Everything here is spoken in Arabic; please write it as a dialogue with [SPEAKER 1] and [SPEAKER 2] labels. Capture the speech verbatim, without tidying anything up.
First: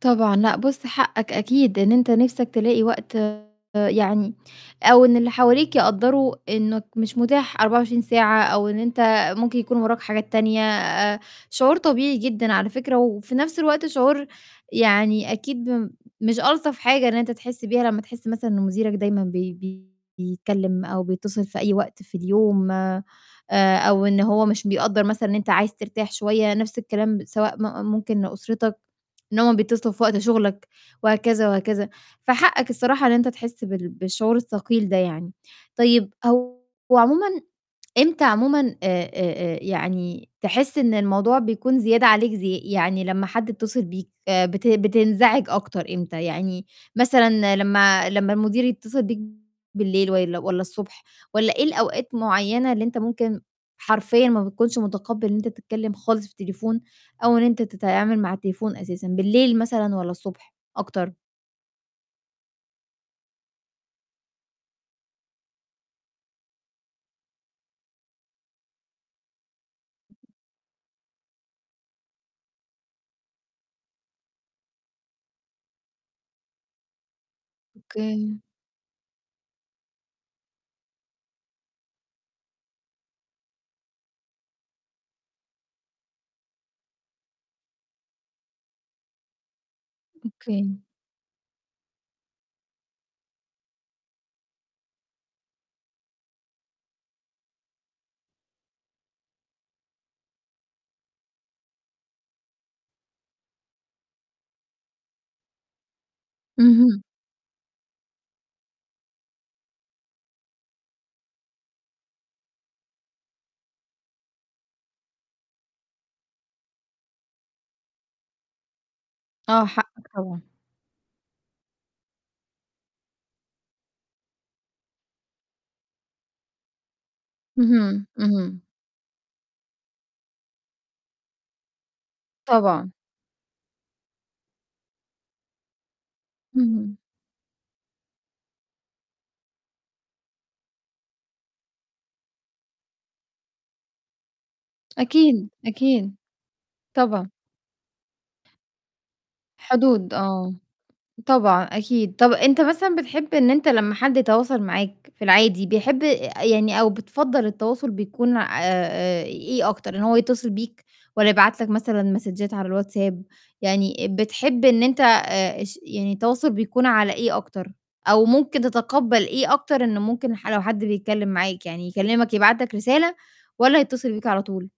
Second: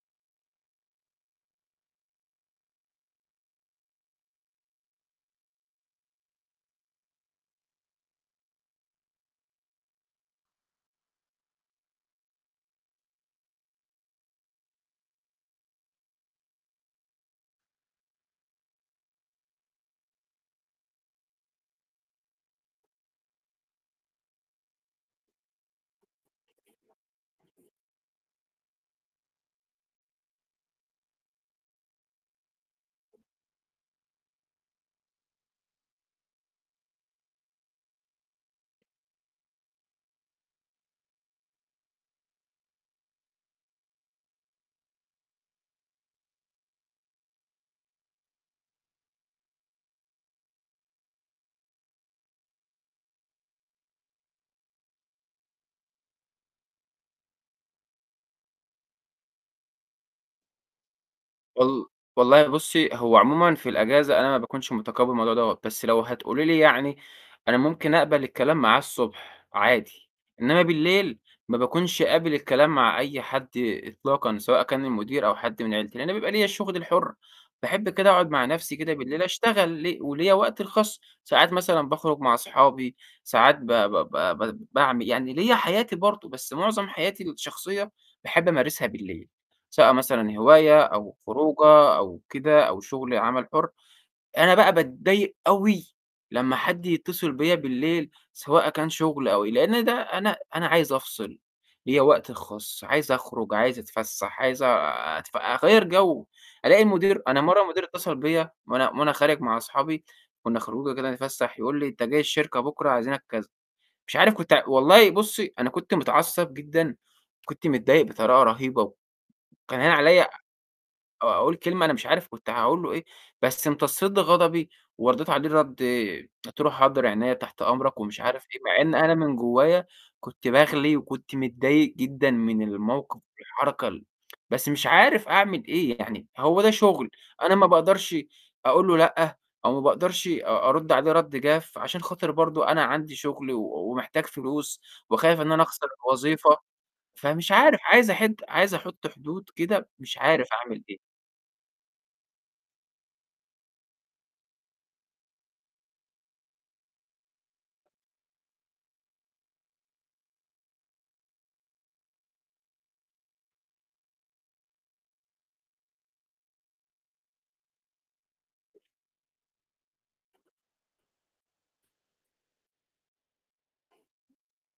[SPEAKER 1] طبعًا. لأ بُص، حقك أكيد إن أنت نَفْسك تلاقي وقت يعني أو إن اللي حواليك يقدّروا إنّك مش متاح أربعة وعشرين ساعة أو إن أنت ممكن يكون وراك حاجات تانية. آآ شعور طبيعي جدًا على فكرة، وفي نَفْس الوقت شعور يعني أكيد مش ألطف حاجة إن أنت تحس بيها، لمّا تحس مثلًا إن مديرك دايمًا بي بيتكلِّم أو بيتّصل في أي وقت في اليوم آآ أو إن هو مش بيقدّر مثلًا إن أنت عايز ترتاح شوية، نَفْس الكلام سواء م ممكن لأسرتك إن هم بيتّصلوا في وقت شُغلك، وهكذا وهكذا. فحقك الصراحة إن انت تحس بال بالشعور الثقيل ده يعني. طيب هو عمومًا إمتى عمومًا آآ آآ آآ يعني تحس إن الموضوع بيكون زيادة عليك ز يعني لمّا حد يتّصل بيك، آآ بت بتنزعج أكتر إمتى؟ يعني مثلًا لمّا لمّا المدير يتّصل بيك بالليل والّا والّا الصبح والّا إيه الأوقات معيّنة اللي أنت ممكن حرفيًا ما بتكونش متقبّل إن أنت تتكلِّم خالص في التليفون أو إن أنت تتعامل مع التليفون أساسًا، بالليل مثلًا والّا الصبح أكتر؟
[SPEAKER 2] وال والله بُصّي، هو عمومًا في الإجازة أنا ما باكونش متقبّل الموضوع دوّة، بس لو هتقولي لي يعني أنا ممكن أقبل الكلام معاه الصبح عادي، إنّما بالليل ما باكونش قابل الكلام مع أي حد إطلاقًا، سواء كان المدير أو حد من عيلتي، لإن أنا بيبقى ليّا الشُغل الحُر، باحب كده أقعُد
[SPEAKER 1] أوكي.
[SPEAKER 2] مع نَفْسي كده بالليل أشتغل ل وليّا وقتي الخاص، ساعات مثلًا باخرج مع أصحابي، ساعات ب ب ب ب باعمل يعني ليّا حياتي برضه، بس معظم حياتي الشخصية، باحب أمارسها بالليل، سواء مثلًا
[SPEAKER 1] أوكي.
[SPEAKER 2] هواية أو خروجة أو كده أو شُغل عمل حُر. أنا بقى باتضايق أوي لمّا حد يتّصل بيّا بالليل، سواء كان شُغل أو لإن ده أنا أنا عايز أفصل، ليّا وقتي الخاص عايز أخرج، عايز أتفسّح، عايز أتف أغيّر جَو، ألاقي
[SPEAKER 1] اهم.
[SPEAKER 2] المدير أنا مرّة المدير اتّصل بيّا وأنا وأنا خارج مع أصحابي، كُنّا خروجة كده بنتفسّح، يقول لي: "أنت جاي الشركة بكره، عايزينك،" كذا. مش عارف كنت والله بُصّي، أنا كنت متعصب جدًا، كنت متضايق بطريقة رهيبة،
[SPEAKER 1] آه،
[SPEAKER 2] وكان هاين
[SPEAKER 1] حقك
[SPEAKER 2] عليّا آآ
[SPEAKER 1] طبعًا.
[SPEAKER 2] أقول كلمة أنا مش عارف كنت هاقول له إيه، بس امتصّيت غضبي، وردّيت عليه رَد قُلت له: "حاضر عينيا، تحت أمرك،"
[SPEAKER 1] اهم،
[SPEAKER 2] ومش عارف إيه،
[SPEAKER 1] اهم.
[SPEAKER 2] مع إن أنا من جوّايا كنت باغلي وكنت متضايق جدًا من
[SPEAKER 1] طبعًا.
[SPEAKER 2] الموقِف والحركة ال بس مش عارف أعمل إيه يعني هو ده
[SPEAKER 1] اهم.
[SPEAKER 2] شُغل، أنا ما باقدرش أقول له لأ أو ما باقدرش أ أرُد عليه رَد جاف، عشان خاطر برضه أنا عندي شُغل و ومحتاج فلوس وخايف
[SPEAKER 1] أكيد،
[SPEAKER 2] إن أنا أخسر
[SPEAKER 1] أكيد.
[SPEAKER 2] الوظيفة.
[SPEAKER 1] طبعًا.
[SPEAKER 2] فمش عارف، عايز أحِد عايز أحُط حدود كده
[SPEAKER 1] حدود
[SPEAKER 2] مش عارف
[SPEAKER 1] آه.
[SPEAKER 2] أعمل إيه.
[SPEAKER 1] طبعًا، أكيد. طَب أنت مثلًا بتحب إن أنت لمّا حد يتواصل معاك في العادي، بيحب آآ يعني أو بتفضّل التواصل بيكون آآ إيه أكتر؟ إن هو يتّصل بيك والّا يبعت لك مثلًا مسدجات على الWhatsApp؟ يعني بتحب إن أنت آآ اش يعني التواصل بيكون على إيه أكتر؟ أو ممكن تتقبّل إيه أكتر إنه ممكن ح لو حد بيتكلِّم معاك يعني يكلِّمك يبعت لك رسالة والّا يتّصل بيك على طول؟